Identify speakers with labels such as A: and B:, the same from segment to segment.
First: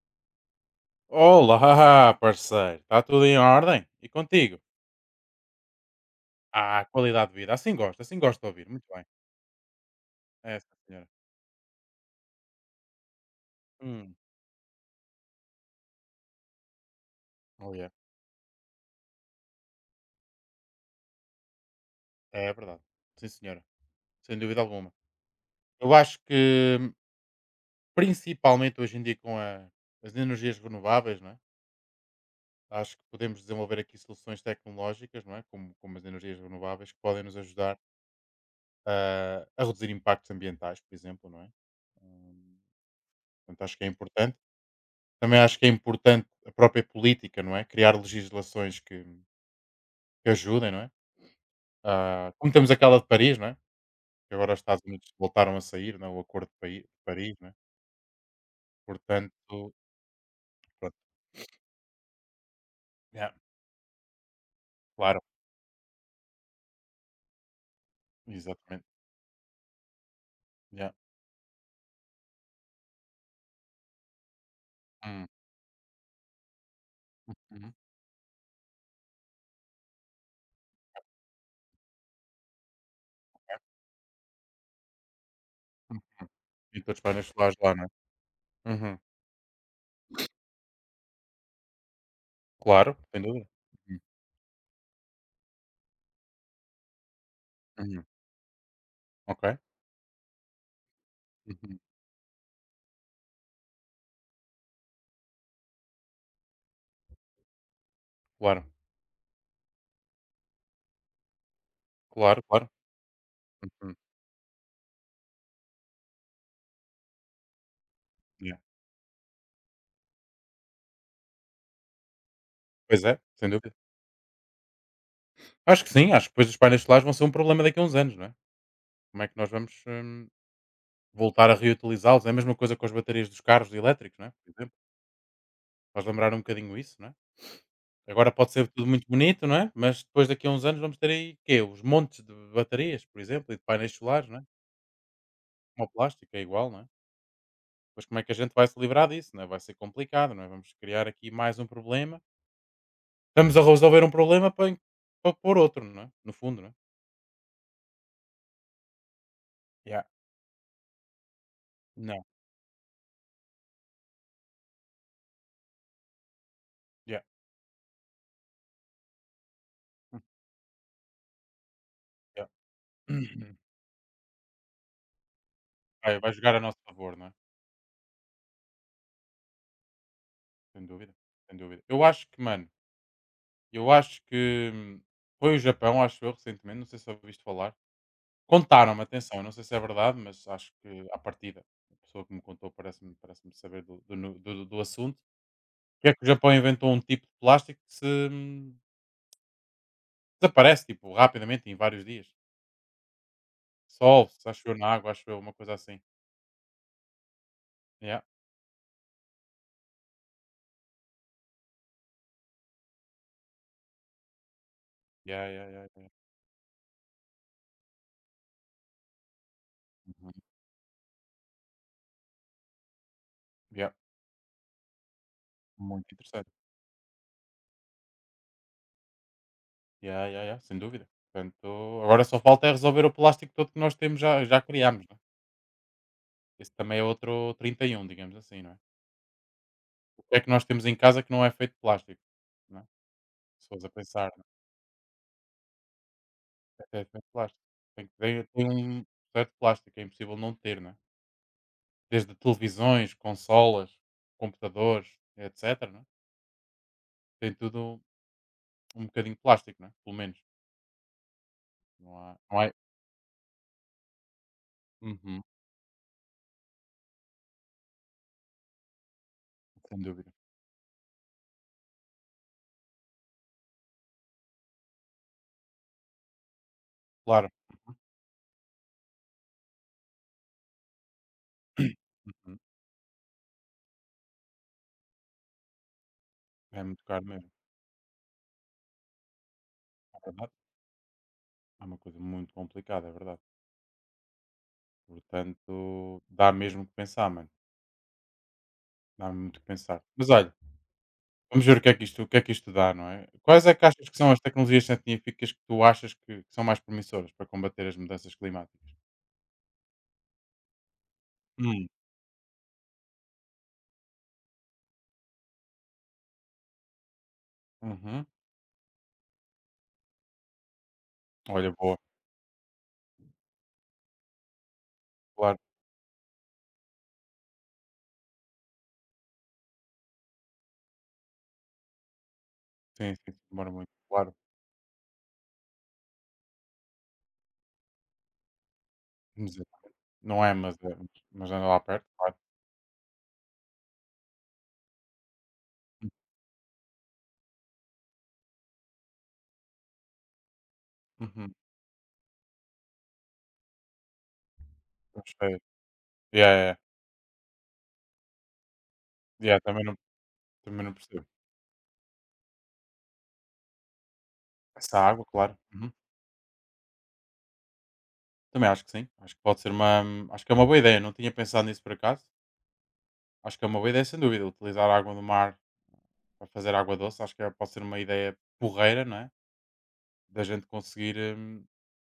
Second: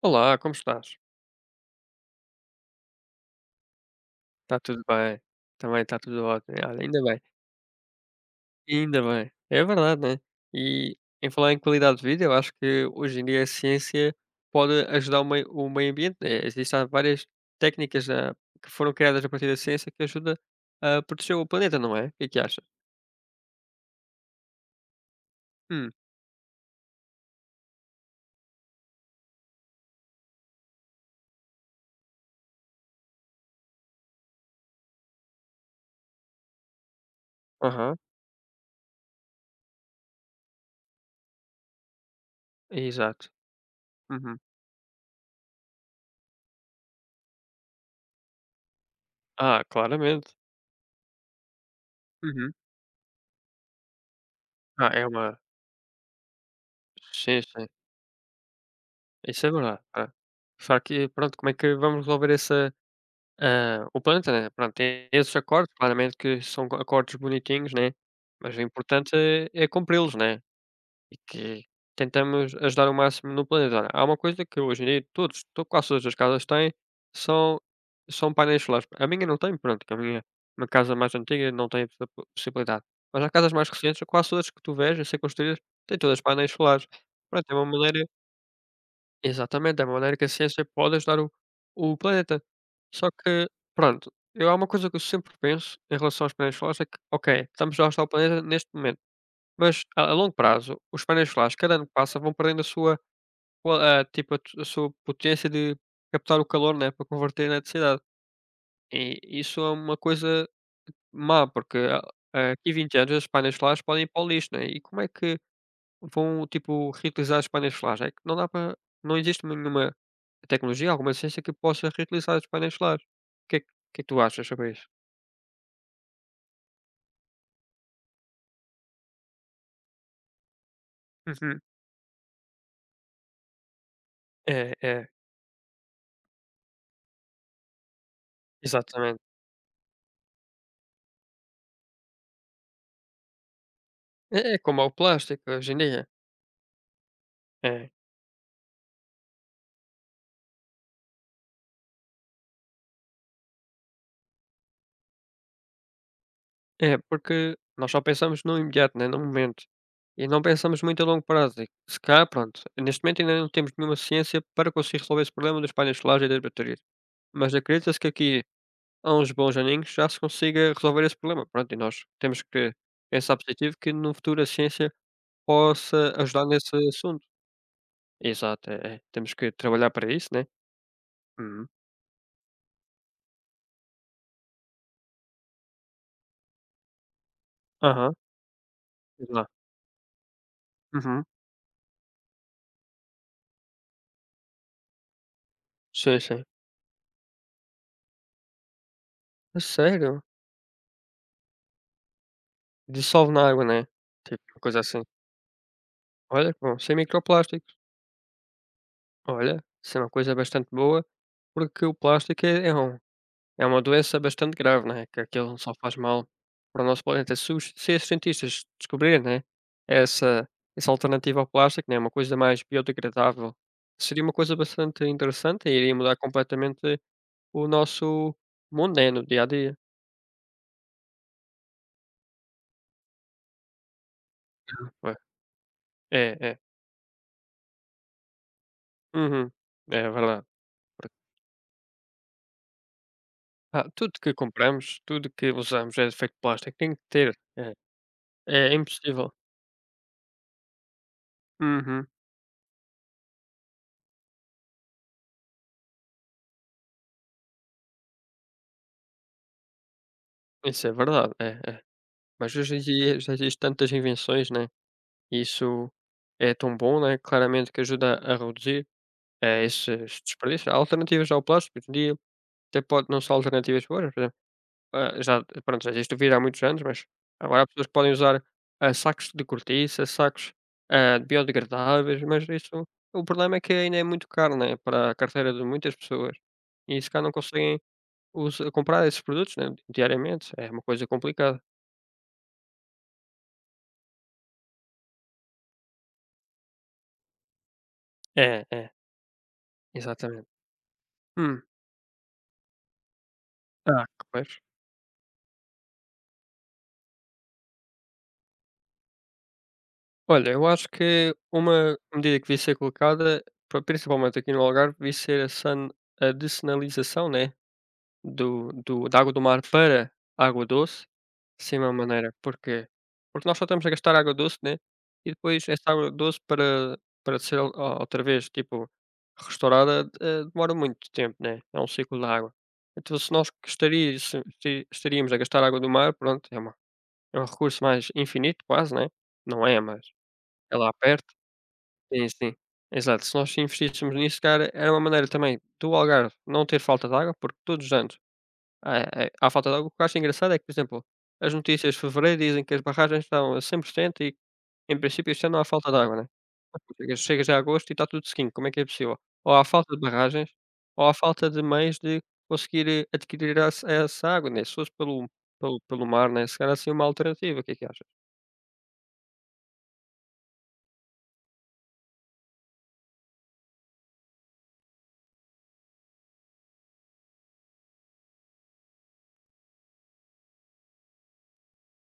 A: Olá, como estás?
B: Olá, parceiro. Está tudo em ordem? E contigo?
A: Está tudo bem? Também está tudo ótimo. Olha,
B: Ah,
A: ainda bem,
B: qualidade de vida. Assim gosto de ouvir. Muito
A: ainda
B: bem.
A: bem. É verdade, né?
B: É, sim,
A: E
B: senhora.
A: em falar em qualidade de vida, eu acho que hoje em dia a
B: Hum,
A: ciência pode ajudar o meio ambiente, né? Existem várias
B: oh yeah.
A: técnicas que foram criadas a partir da ciência que ajuda a proteger o planeta, não é? O que é que
B: É, é
A: achas?
B: verdade. Sim, senhora. Sem dúvida alguma.
A: Hum,
B: Eu acho que, principalmente hoje em dia com as energias renováveis, não é? Acho que podemos desenvolver aqui soluções tecnológicas, não é? Como as energias renováveis, que podem nos ajudar
A: aham,
B: a reduzir impactos ambientais, por exemplo, não é? Hum,
A: exato.
B: portanto, acho que é importante.
A: Uhum.
B: Também acho que é importante a própria política, não é? Criar legislações que,
A: Ah,
B: que
A: claramente.
B: ajudem, não é? Ah, como
A: Uhum.
B: temos aquela de Paris, não é? Que agora os Estados
A: Ah, é
B: Unidos
A: uma.
B: voltaram a sair, não é? O Acordo de de Paris,
A: Sim,
B: não é?
A: sim. Isso é
B: Portanto,
A: verdade. Ah. Só
B: pronto.
A: que, pronto, como é que vamos resolver essa.
B: Yeah,
A: Ah, o planta, né, pronto, tem
B: claro,
A: esses acordos, claramente que são co acordos bonitinhos, né, mas o
B: exatamente.
A: importante é cumpri-los, né,
B: Yeah.
A: e que tentamos ajudar o máximo no planeta. Olha, há uma coisa que hoje em dia
B: Hum,
A: todos to quase todas as casas têm, são
B: uhum,
A: são painéis solares. A minha não tem, pronto, que a minha uma casa mais antiga não tem essa po possibilidade, mas há casas mais recentes, quase todas que tu vês a ser construídas, têm
B: hum.
A: todas painéis
B: E
A: solares.
B: todos os painéis
A: Pronto, é
B: solares
A: uma
B: lá, não é?
A: maneira.
B: Uhum,
A: Exatamente, da maneira que a ciência pode ajudar o planeta.
B: claro,
A: Só
B: sem dúvida.
A: que,
B: Uhum,
A: pronto, eu há uma coisa que eu sempre penso em relação aos painéis solares é que, ok, estamos a ajudar
B: uhum,
A: o planeta neste momento,
B: ok.
A: mas a longo prazo os painéis solares, cada
B: Uhum,
A: ano que passa, vão perdendo a sua qua a tipo, a t a sua potência de captar o calor, né, para converter em eletricidade.
B: claro,
A: E isso é uma coisa má, porque a
B: claro, claro.
A: daqui 20 anos os painéis solares
B: Uhum,
A: podem ir para o lixo, né, e como é que vão, tipo, reutilizar os painéis solares? É que não dá
B: yeah.
A: para não existe nenhuma a tecnologia, alguma ciência que possa reutilizar os painéis
B: Pois
A: solares.
B: é,
A: O
B: sem
A: que é que o
B: dúvida.
A: que é que tu achas sobre isso?
B: Acho que sim, acho que depois os painéis solares vão ser um problema daqui a uns anos, não é? Como é que nós vamos. Voltar a
A: Uhum.
B: reutilizá-los. É a mesma coisa com as baterias dos carros elétricos, não é? Por
A: É,
B: exemplo,
A: é,
B: faz lembrar um bocadinho isso, não é? Agora pode ser tudo muito
A: exatamente.
B: bonito, não é? Mas depois daqui a uns anos vamos ter aí quê? Os montes de baterias, por exemplo, e de painéis solares, não é?
A: É como é o plástico hoje em
B: Como o
A: dia.
B: plástico, é igual, não é?
A: É,
B: Pois como é que a gente vai se livrar disso, não é? Vai ser complicado, não é? Vamos criar aqui mais um problema. Estamos a resolver um problema para, para pôr outro, não é? No fundo, não é?
A: é porque nós só pensamos no imediato, né, no momento.
B: Yeah.
A: E não pensamos muito a longo prazo. E se
B: Não.
A: cá, pronto, neste momento ainda não temos nenhuma ciência para conseguir resolver esse problema dos painéis solares e das baterias.
B: Yeah.
A: Mas acredita-se que aqui há uns bons aninhos já se
B: Hum,
A: consiga resolver esse problema. Pronto, e nós temos
B: yeah.
A: que pensar positivo que no futuro a ciência possa
B: Vai
A: ajudar
B: jogar a
A: nesse
B: nosso favor, não
A: assunto.
B: é?
A: Exato, é, temos que trabalhar para isso, né.
B: Sem dúvida. Sem
A: Uhum.
B: dúvida. Eu acho que, mano, eu acho que foi o Japão, acho eu, recentemente, não sei se ouviste falar.
A: Aham,
B: Contaram-me, atenção, eu não
A: exato.
B: sei se é verdade, mas acho que à
A: Uhum.
B: partida, a pessoa que me contou parece saber do assunto, que é
A: Sim,
B: que o
A: sim.
B: Japão inventou um tipo de plástico que se hum,
A: A sério?
B: desaparece, tipo, rapidamente, em vários dias.
A: Dissolve na água, né, tipo
B: Solve-se,
A: uma
B: acho eu,
A: coisa
B: na
A: assim.
B: água, acho eu, uma coisa assim.
A: Olha que bom, sem microplásticos.
B: Yeah,
A: Olha, isso é uma coisa bastante boa, porque o plástico é uma doença bastante grave, né, que
B: yeah,
A: aquilo
B: yeah,
A: só
B: yeah,
A: faz
B: yeah.
A: mal para o nosso planeta. Se os cientistas descobrirem, né,
B: Uhum.
A: essa essa alternativa ao plástico, né, uma coisa mais biodegradável,
B: Yeah,
A: seria uma coisa bastante interessante e iria
B: muito
A: mudar
B: interessante.
A: completamente o nosso Moneno, dia a dia.
B: Yeah, yeah, yeah, sem dúvida. Portanto, agora só falta é resolver o plástico todo que nós temos, já, já criámos, né?
A: Ué, é, é.
B: Esse também é outro 31 digamos assim, não é?
A: Uhum. É
B: O que é
A: verdade.
B: que nós temos em casa que não é feito de plástico, não é? Se fores
A: Ah,
B: a
A: tudo
B: pensar,
A: que
B: não é?
A: compramos, tudo que usamos é de feito de plástico, tem
B: Até
A: que
B: é feito
A: ter.
B: de plástico.
A: É,
B: Tem que tem
A: é
B: um
A: impossível.
B: certo plástico, é impossível não ter, não é?
A: Uhum.
B: Desde televisões, consolas, computadores, etcétera, não é? Tem tudo um bocadinho de plástico, não é? Pelo menos.
A: Isso é verdade, é, é.
B: Não há,
A: Mas
B: não há
A: hoje em dia já existem tantas invenções, né, e
B: Uhum,
A: isso é tão bom, né, claramente que ajuda a reduzir,
B: sem
A: esses
B: dúvida.
A: desperdícios. Há alternativas ao plástico hoje em dia, até pode não ser alternativas boas por exemplo. Ah, já pronto, já existe o vidro há muitos anos, mas
B: Claro.
A: agora há pessoas que podem usar, sacos de cortiça, sacos, biodegradáveis, mas
B: Uhum.
A: isso o problema é que ainda é muito caro, né, para a carteira de muitas pessoas.
B: É
A: E
B: muito
A: se cá
B: caro
A: não
B: mesmo,
A: conseguem usa comprar esses produtos, né,
B: é verdade.
A: diariamente, é uma coisa complicada.
B: É uma coisa muito complicada, é verdade. Portanto, dá mesmo o que pensar, mano.
A: É, é,
B: Dá muito o que pensar. Mas
A: exatamente.
B: olha,
A: Hum.
B: vamos ver o que é que isto, o que é que isto dá, não é? Quais é que
A: Ah,
B: achas que são as
A: pois.
B: tecnologias científicas que tu achas que são mais promissoras para combater as mudanças climáticas?
A: Olha, eu acho que
B: Hum,
A: uma medida que devia ser colocada, pa principalmente aqui no Algarve, devia ser a dessenalização, né?
B: Uhum.
A: do do da água do mar para água doce,
B: Olha,
A: sem uma
B: boa,
A: maneira. Porquê? Porque nós só estamos a gastar água doce, né, e
B: claro,
A: depois essa água doce para ser o outra vez, tipo, restaurada, demora muito tempo, né, é um ciclo da água.
B: sim,
A: Então se
B: sim,
A: nós
B: demora muito,
A: gostaria
B: claro.
A: se estaríamos a gastar água do mar, pronto, é uma é um recurso mais infinito quase, né,
B: Vamos
A: não
B: ver.
A: é, mas
B: Não é, mas,
A: é lá
B: é,
A: perto.
B: mas anda lá perto,
A: Sim,
B: claro.
A: sim. Exato, se nós investíssemos nisso, cara, era uma maneira também do Algarve não ter falta de água, porque todos os anos à falta de água, o que eu acho engraçado é que, por exemplo,
B: Uhum.
A: as notícias de fevereiro dizem que as barragens estão a 100% e, em princípio, este
B: Gostei.
A: ano não há falta de água, né.
B: Yeah, yeah, yeah,
A: Mas tu chegas a agosto e está tudo sequinho, como é que é possível? Ou
B: yeah,
A: há falta de barragens,
B: também não
A: ou há
B: percebo.
A: falta de meios de conseguir, adquirir essa água, né, se fosse
B: Essa água,
A: pelo
B: claro.
A: pelo
B: Uhum.
A: pelo mar, né, se calhar assim uma alternativa, o que é que achas?
B: Também acho que sim. Acho que pode ser uma. Acho que é uma boa ideia. Não tinha pensado nisso por acaso. Acho que é uma boa ideia, sem dúvida. Utilizar a água do mar para fazer água doce, acho que pode ser uma ideia porreira, não é? Da gente conseguir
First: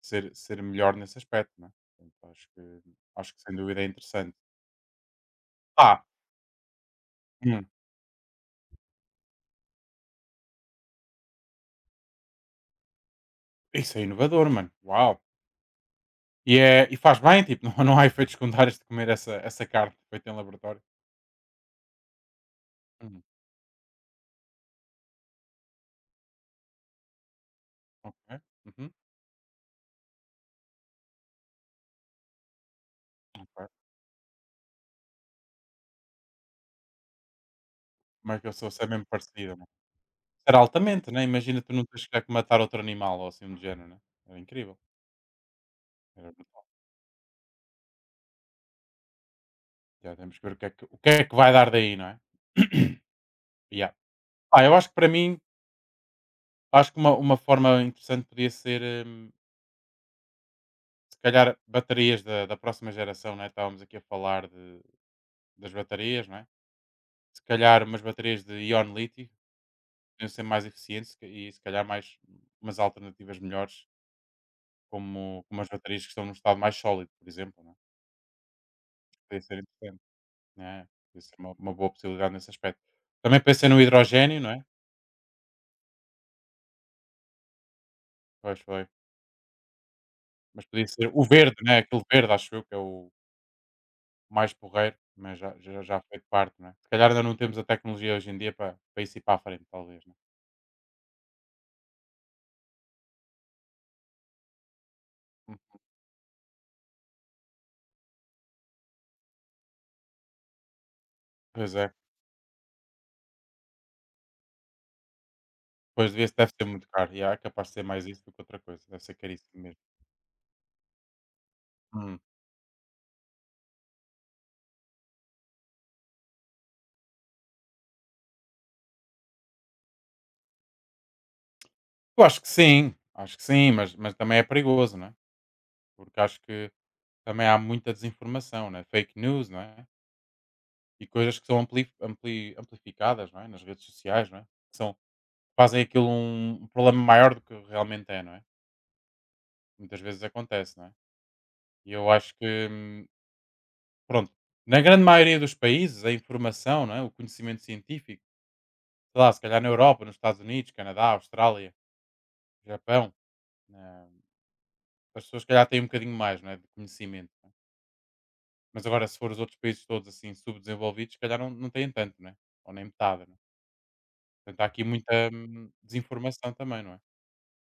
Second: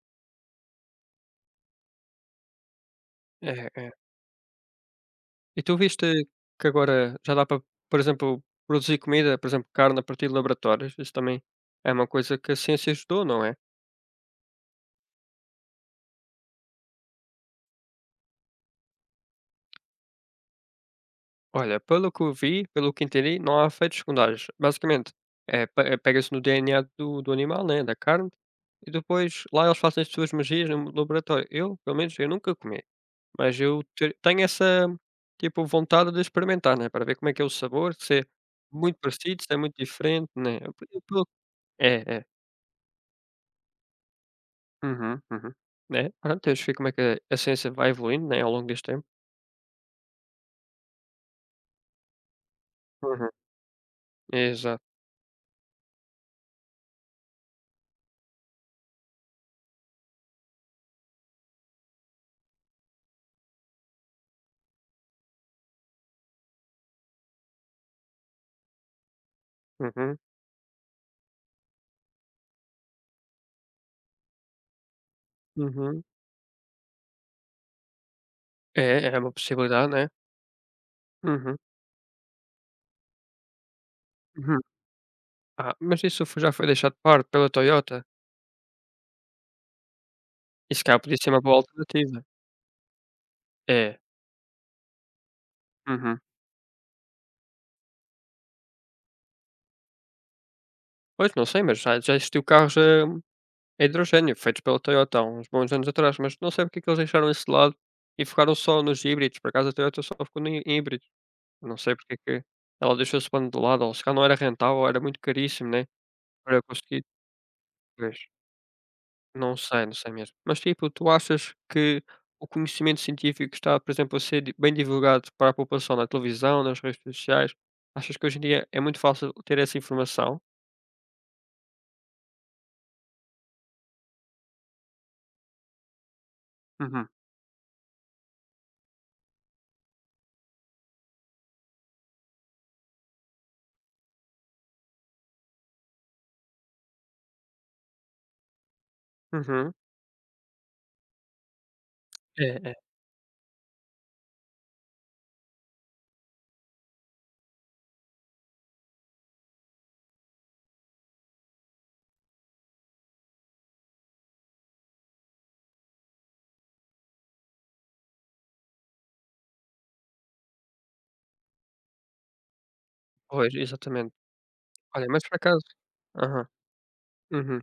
B: ser melhor nesse aspecto, né? Portanto, acho que sem
A: É,
B: dúvida é
A: é.
B: interessante.
A: E tu
B: Ah,
A: viste que agora já dá para,
B: hum,
A: por exemplo, produzir comida, por exemplo, carne a partir de laboratórios? Isso também é uma coisa que a ciência ajudou, não é?
B: isso é inovador, mano. Uau! E faz bem, tipo, não, não há efeitos secundários de comer essa carne feita em laboratório.
A: Olha, pelo que eu vi, pelo que
B: Hum,
A: entendi, não há efeitos secundários. Basicamente, pega-se no DNA do animal, né, da carne,
B: ok.
A: e
B: Uhum,
A: depois lá eles fazem as suas magias no laboratório. Eu, pelo menos, eu nunca comi, mas
B: ok.
A: eu tenho essa tipo vontade de experimentar, né, para ver como é que é o sabor, se é
B: Como é que eu sou? Se é
A: muito
B: mesmo
A: parecido, se
B: parecida,
A: é
B: mano.
A: muito diferente, né?
B: Era altamente, né? Imagina tu não tens
A: É,
B: que
A: é.
B: matar outro animal ou assim do género, né? Era incrível.
A: Uhum, uhum. Né?
B: Era
A: Pronto,
B: brutal.
A: deixa ver como é que a ciência vai evoluindo, né, ao longo deste tempo.
B: Já temos que ver o que é que vai dar daí, não é?
A: Uhum.
B: Yeah. Eu
A: Exato.
B: acho que para mim, acho que uma forma interessante podia ser, se calhar, baterias da próxima geração, né? Estávamos aqui a falar de, das baterias, né? Se calhar umas baterias de íon lítio
A: Uhum,
B: podiam ser mais eficientes se e se calhar mais umas alternativas melhores, como as baterias
A: uhum.
B: que estão num estado mais sólido, por exemplo, né?
A: É, é uma
B: Podia ser
A: possibilidade,
B: interessante,
A: né?
B: né? Podia ser uma,
A: Uhum.
B: uma boa possibilidade nesse aspecto. Também pensei no hidrogênio, não
A: Uhum.
B: é?
A: Ah, mas isso fo já foi deixado de parte pela Toyota.
B: Pois foi. Mas
A: E se
B: podia ser
A: podia
B: o
A: ser uma
B: verde,
A: boa
B: né? Aquele
A: alternativa.
B: verde, acho eu, que é o
A: É.
B: mais porreiro, mas já, já, já foi
A: Uhum.
B: parte, não é? Se calhar ainda não temos a tecnologia hoje em dia para isso ir para a frente, talvez, não é?
A: Pois, não sei, mas já existiu carros a hidrogênio feitos pela Toyota há uns
B: Hum,
A: bons anos atrás, mas não sei porque é que eles deixaram isso de lado e focaram só nos híbridos. Por acaso a Toyota só ficou em híbridos.
B: Pois
A: Não
B: é,
A: sei porque é que ela deixou esse plano de lado, ou se calhar não era rentável, ou era muito caríssimo, né,
B: pois deve
A: para
B: ser muito
A: conseguir.
B: caro, e é capaz de ser mais isso do que outra coisa, deve ser
A: Não
B: caríssimo mesmo.
A: sei, não sei mesmo. Mas, tipo, tu achas que
B: Hum.
A: o conhecimento científico está, por exemplo, a ser di bem divulgado para a população na televisão, nas redes sociais? Achas que hoje em dia é muito fácil ter essa informação?
B: Eu acho que sim, mas também é perigoso, não é? Porque acho que
A: Uhum,
B: também há muita desinformação, né? Fake news, não é? E coisas que são amplificadas, não é? Nas redes sociais, não é? Que são, fazem aquilo um problema maior do que realmente é, não é?
A: uhum.
B: Muitas vezes acontece, não é? E eu acho
A: É,
B: que
A: é.
B: pronto. Na grande maioria dos países, a informação, não é? O conhecimento científico, sei lá, se calhar na Europa, nos Estados Unidos, Canadá, Austrália, Japão, eh, as pessoas, se calhar, têm um bocadinho mais, não é? De conhecimento, não é? Mas agora, se for os outros países todos assim subdesenvolvidos, se calhar não, não têm tanto, não é? Ou nem metade. Não é?
A: Pois, exatamente.
B: Portanto, há aqui
A: Olha, mas
B: muita
A: por acaso aham,
B: desinformação também, não é?
A: uhum.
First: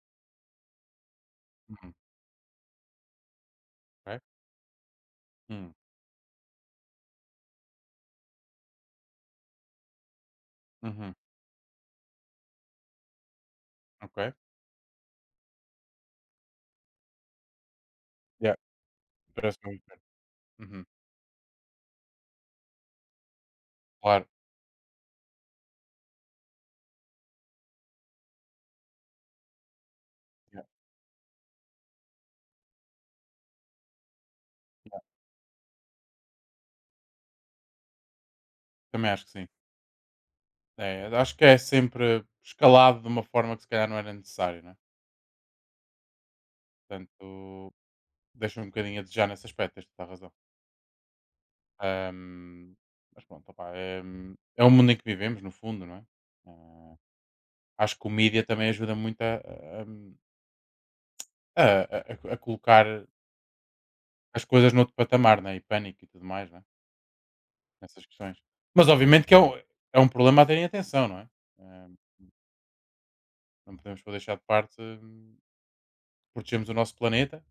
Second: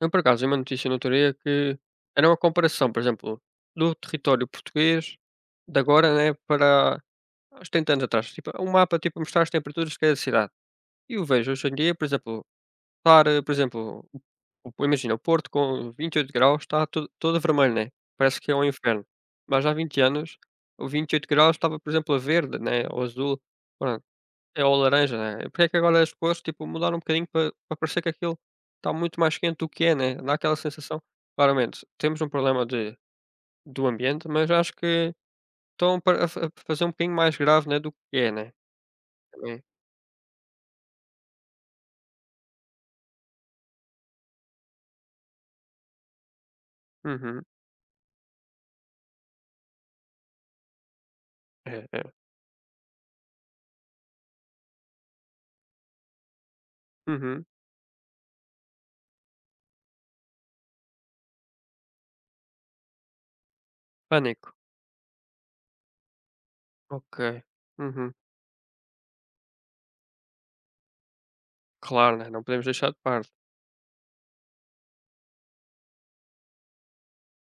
A: Eu, por acaso, vi uma notícia no outro dia que
B: Uhum.
A: era uma comparação, por exemplo, do
B: Ok.
A: território português
B: Hum.
A: de agora, né, para há uns 30 anos atrás. Tipo, um mapa, tipo, a mostrar as temperaturas de cada cidade. E
B: Uhum.
A: eu vejo hoje em dia, por exemplo estar, por exemplo,
B: Ok.
A: o imagina, o Porto com 28 graus está to todo vermelho, né, parece que
B: Yeah.
A: é um inferno.
B: Parece
A: Mas há
B: muito bem.
A: 20 anos,
B: Uhum.
A: o 28 graus estava, por exemplo, a verde, né, ou azul, pronto,
B: Claro.
A: é ou laranja, né. Porque é que agora as cores, tipo, mudaram um bocadinho para parecer que aquilo está muito mais quente do que é, né, dá aquela
B: Yeah.
A: sensação. Claramente, temos um problema de do ambiente, mas acho
B: Yeah.
A: que estão para a fazer um bocadinho mais grave, né, do que é, né,
B: Também acho que sim.
A: também.
B: É, acho que é sempre escalado de uma forma que, se calhar, não era necessário, não é? Portanto,
A: Uhum.
B: deixa um bocadinho a desejar nesse aspecto, tens toda a razão.
A: É, é.
B: Ahm, mas pronto, opá, é o mundo em que vivemos, no fundo, não é? Ah,
A: Uhum.
B: acho que o mídia também ajuda muito a- a colocar as
A: Pânico,
B: coisas noutro patamar, né? E pânico e tudo mais, né?
A: ok.
B: Nessas
A: Uhum.
B: questões. Mas obviamente que é um problema a terem atenção, não é? Ahm,
A: Claro, né, não podemos deixar de parte.
B: não podemos pôr deixar de parte protegermos o nosso planeta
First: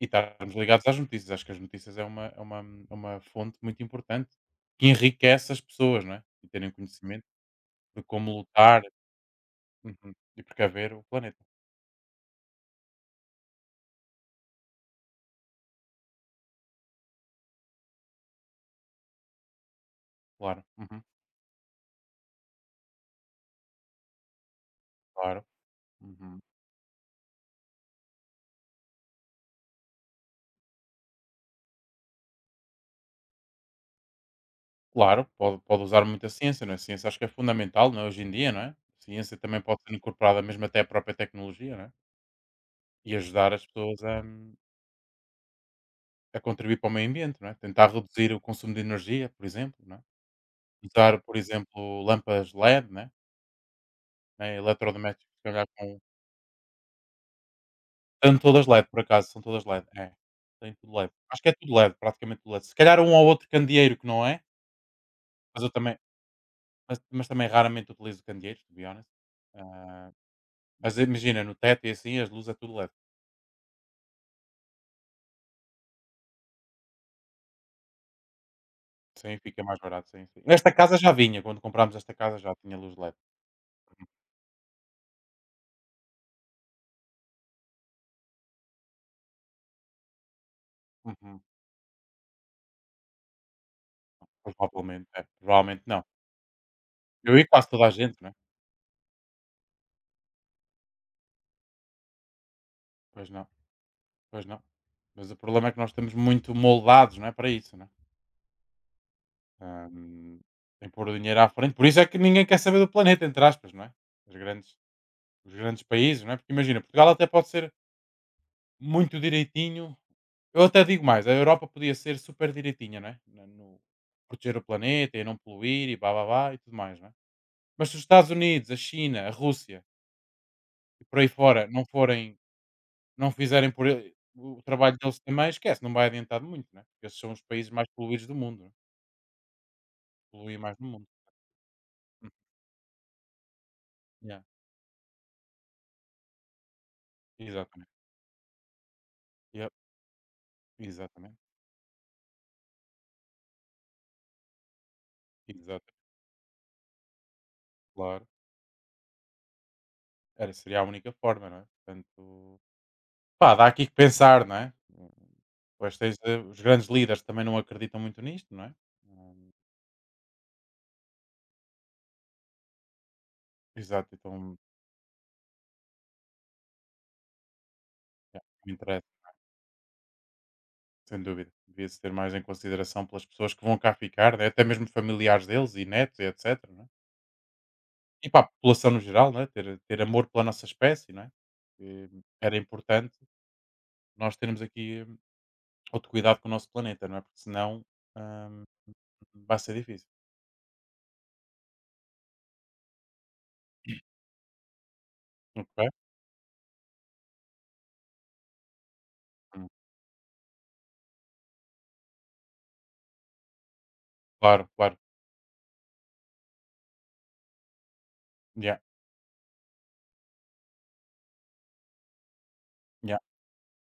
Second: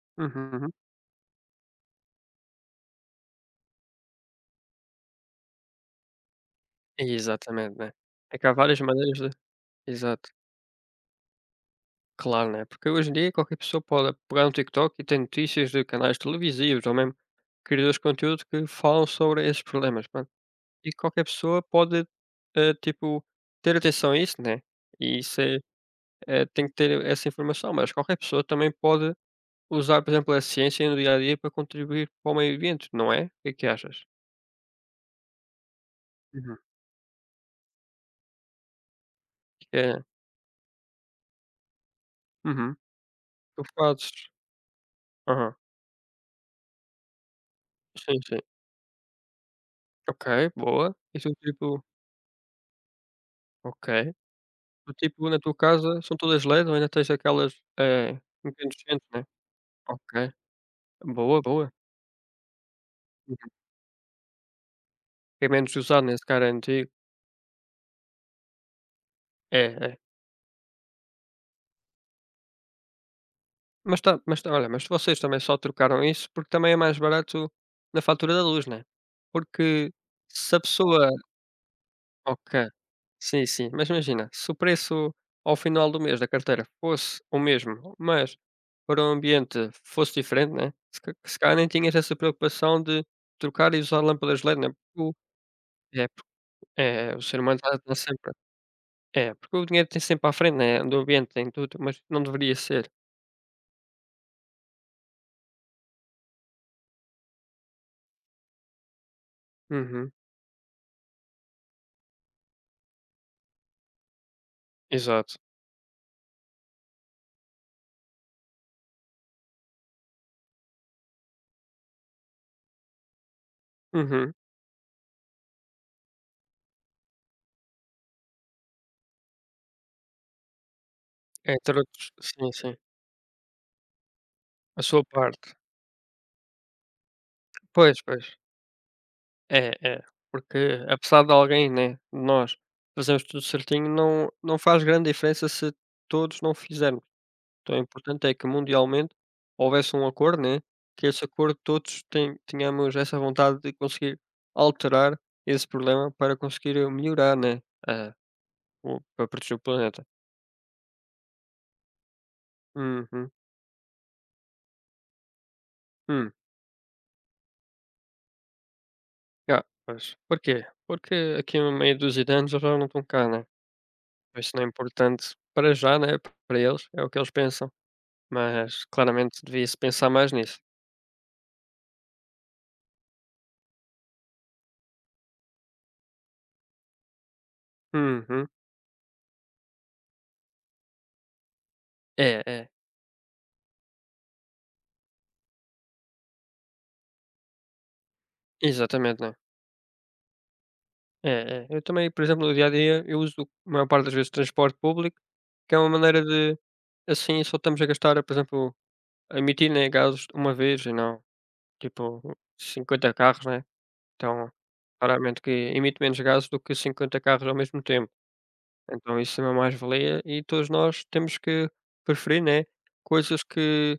B: e estarmos
A: Uhum. Uhum.
B: ligados às notícias. Acho que as notícias é uma é uma fonte muito importante que enriquece as pessoas, não é? E terem conhecimento
A: Exatamente, né.
B: de como
A: É que há várias
B: lutar,
A: maneiras de
B: uhum,
A: exato,
B: e precaver o planeta.
A: claro, né, porque hoje em dia qualquer pessoa pode pegar no TikTok e tem notícias de canais televisivos ou mesmo criadores de conteúdo que falam sobre esses problemas, pronto.
B: Claro,
A: E
B: uhum,
A: qualquer pessoa pode, tipo, ter atenção a isso, né, e isso
B: claro,
A: é
B: uhum.
A: tem que ter essa informação, mas qualquer pessoa também pode usar, por exemplo, a ciência no dia a dia para contribuir para o meio ambiente, não é? O que é que achas?
B: Claro, pode usar muita
A: Uhum.
B: ciência, não é? Ciência acho que é fundamental, não é, hoje em dia, não é? Ciência também pode ser
A: É.
B: incorporada mesmo até à própria tecnologia, não é?
A: Uhum.
B: E ajudar
A: Tu
B: as pessoas
A: fazes.
B: a contribuir para o meio ambiente, não é? Tentar
A: Sim,
B: reduzir
A: sim.
B: o consumo de energia, por exemplo, não é?
A: Ok, boa.
B: Usar,
A: Isso
B: por
A: tipo,
B: exemplo, lâmpadas LED, não
A: ok.
B: é?
A: Do tipo,
B: Eletrodomésticos,
A: na
B: se
A: tua
B: calhar,
A: casa são todas LED ou ainda tens aquelas,
B: são todas LED, por
A: incandescentes, né?
B: acaso, são todas LED. É,
A: Ok.
B: tem tudo LED.
A: Boa,
B: Acho que é
A: boa.
B: tudo LED, praticamente tudo LED. Se calhar um ou outro
A: Uhum.
B: candeeiro que não é,
A: É
B: mas eu
A: menos
B: também
A: usado, nesse cara é antigo.
B: mas também raramente utilizo candeeiros, to be honest.
A: É, é.
B: Ah, mas imagina, no teto e assim, as luzes é tudo LED.
A: Mas olha, mas vocês também só trocaram isso porque também é mais barato na fatura da luz, né?
B: Sim, fica mais
A: Porque
B: barato, sim, sim.
A: se a
B: Esta casa
A: pessoa.
B: já vinha, quando comprámos esta casa já
A: Ok.
B: tinha luz LED.
A: Sim, sim. Mas imagina, se o preço ao final do mês da carteira fosse o mesmo, mas para um ambiente fosse diferente, né? Se, ca- se
B: Uhum.
A: calhar nem tinhas essa preocupação de trocar e usar lâmpadas LED, né?
B: Provavelmente,
A: Porque
B: é. Provavelmente não.
A: é, porque- o
B: Eu
A: ser
B: e
A: humano
B: quase toda a
A: está
B: gente,
A: sempre.
B: né?
A: É, porque o dinheiro tem sempre à frente, né? Do ambiente, tem tudo, mas não deveria ser.
B: Pois não, pois não. Mas o problema é que nós estamos muito moldados, não é, para isso, né?
A: Uhum,
B: Ahm, tem que pôr o dinheiro à frente. Por isso é que ninguém quer saber do planeta, entre aspas, não é? Os grandes,
A: exato.
B: os grandes países, não é? Porque imagina, Portugal até pode ser muito direitinho. Eu até digo mais, a Europa podia ser super direitinha, não é? No
A: Uhum.
B: proteger o planeta e não poluir e blá blá blá e tudo mais, não é? Mas se os Estados Unidos, a China, a Rússia e por aí fora
A: Entre
B: não
A: outros.
B: forem,
A: Sim, sim.
B: não fizerem por o
A: A
B: trabalho
A: sua
B: deles também,
A: parte.
B: esquece, não vai adiantar de muito, né? Porque esses são os países mais
A: Pois,
B: poluídos
A: pois.
B: do mundo, não é?
A: É, é.
B: Poluem mais
A: Porque
B: no mundo.
A: apesar de alguém, né,
B: Hum,
A: nós fazemos tudo certinho, não
B: yeah,
A: não faz grande diferença se todos não fizermos. Então o
B: exatamente.
A: importante é que mundialmente houvesse um acordo, né, que esse
B: Exatamente,
A: acordo todos tenhamos essa vontade de conseguir alterar esse
B: exato,
A: problema para conseguir, melhorar, né, eh,
B: claro.
A: o para proteger o planeta.
B: Era seria a única forma, não é? Portanto,
A: Uhum.
B: pá, dá aqui que pensar, não é? Pois tens,
A: Hum.
B: os grandes líderes também não acreditam muito nisto, não é? Hum,
A: Yeah, pois. Porquê? Porque aqui uma meia dúzia de anos eles já não estão cá, né.
B: Exato,
A: Isso
B: então
A: não é importante para já, né, para eles, é o que eles pensam.
B: já, não me
A: Mas
B: interessa,
A: claramente devia-se pensar mais nisso.
B: sem dúvida. Devia-se ter mais em consideração pelas pessoas que vão cá ficar, né? Até mesmo familiares deles e netos e etc. Não é? E para a
A: Uhum.
B: população no geral, não é? Ter amor pela nossa espécie, não é? Que
A: É,
B: era
A: é.
B: importante nós termos aqui outro cuidado com o nosso planeta, não é? Porque senão hum,
A: Exatamente, né.
B: vai ser difícil.
A: É, é. É. Eu também, por exemplo, no dia a dia, eu uso a maior parte das vezes transporte público, que é uma maneira de assim só estamos a gastar, por exemplo, a
B: Hum,
A: emitir, né, gases uma vez e não tipo 50 carros, né. Então,
B: claro, claro.
A: claramente que emite menos gases do que 50 carros ao mesmo tempo.
B: Yeah,
A: Então isso é uma mais-valia e todos nós temos que preferir, né,
B: yeah.
A: coisas que,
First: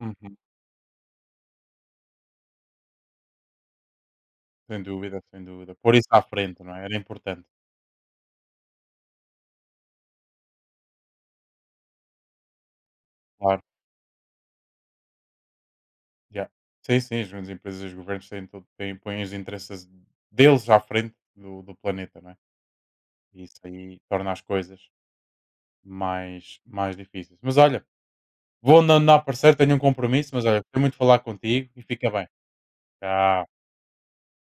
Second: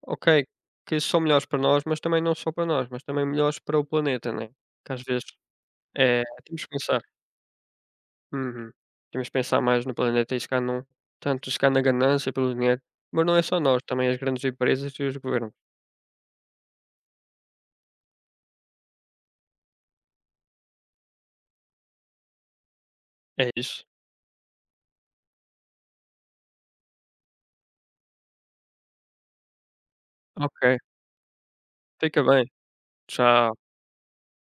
B: Uhum.
A: ok, que são melhores para nós, mas também não só para nós, mas também melhores para o planeta, né?
B: Sem
A: Que às
B: dúvida,
A: vezes
B: sem dúvida. Por isso à
A: é,
B: frente,
A: temos que
B: não é? Era
A: pensar.
B: importante,
A: Uhum. Temos que pensar mais no planeta e se calhar não tanto se calhar na ganância pelo dinheiro, mas não é
B: claro.
A: só nós, também as grandes empresas e os governos.
B: Yeah. Sim, sim, as grandes empresas e os governos põem os interesses deles à frente do planeta, não é? E
A: É
B: isso
A: isso.
B: aí torna as coisas mais, mais difíceis. Mas olha, vou andando a aparecer, tenho um compromisso, mas olha,
A: Ok,
B: gostei muito de falar contigo e fica
A: fica
B: bem.
A: bem.
B: Tchau.
A: Tchau.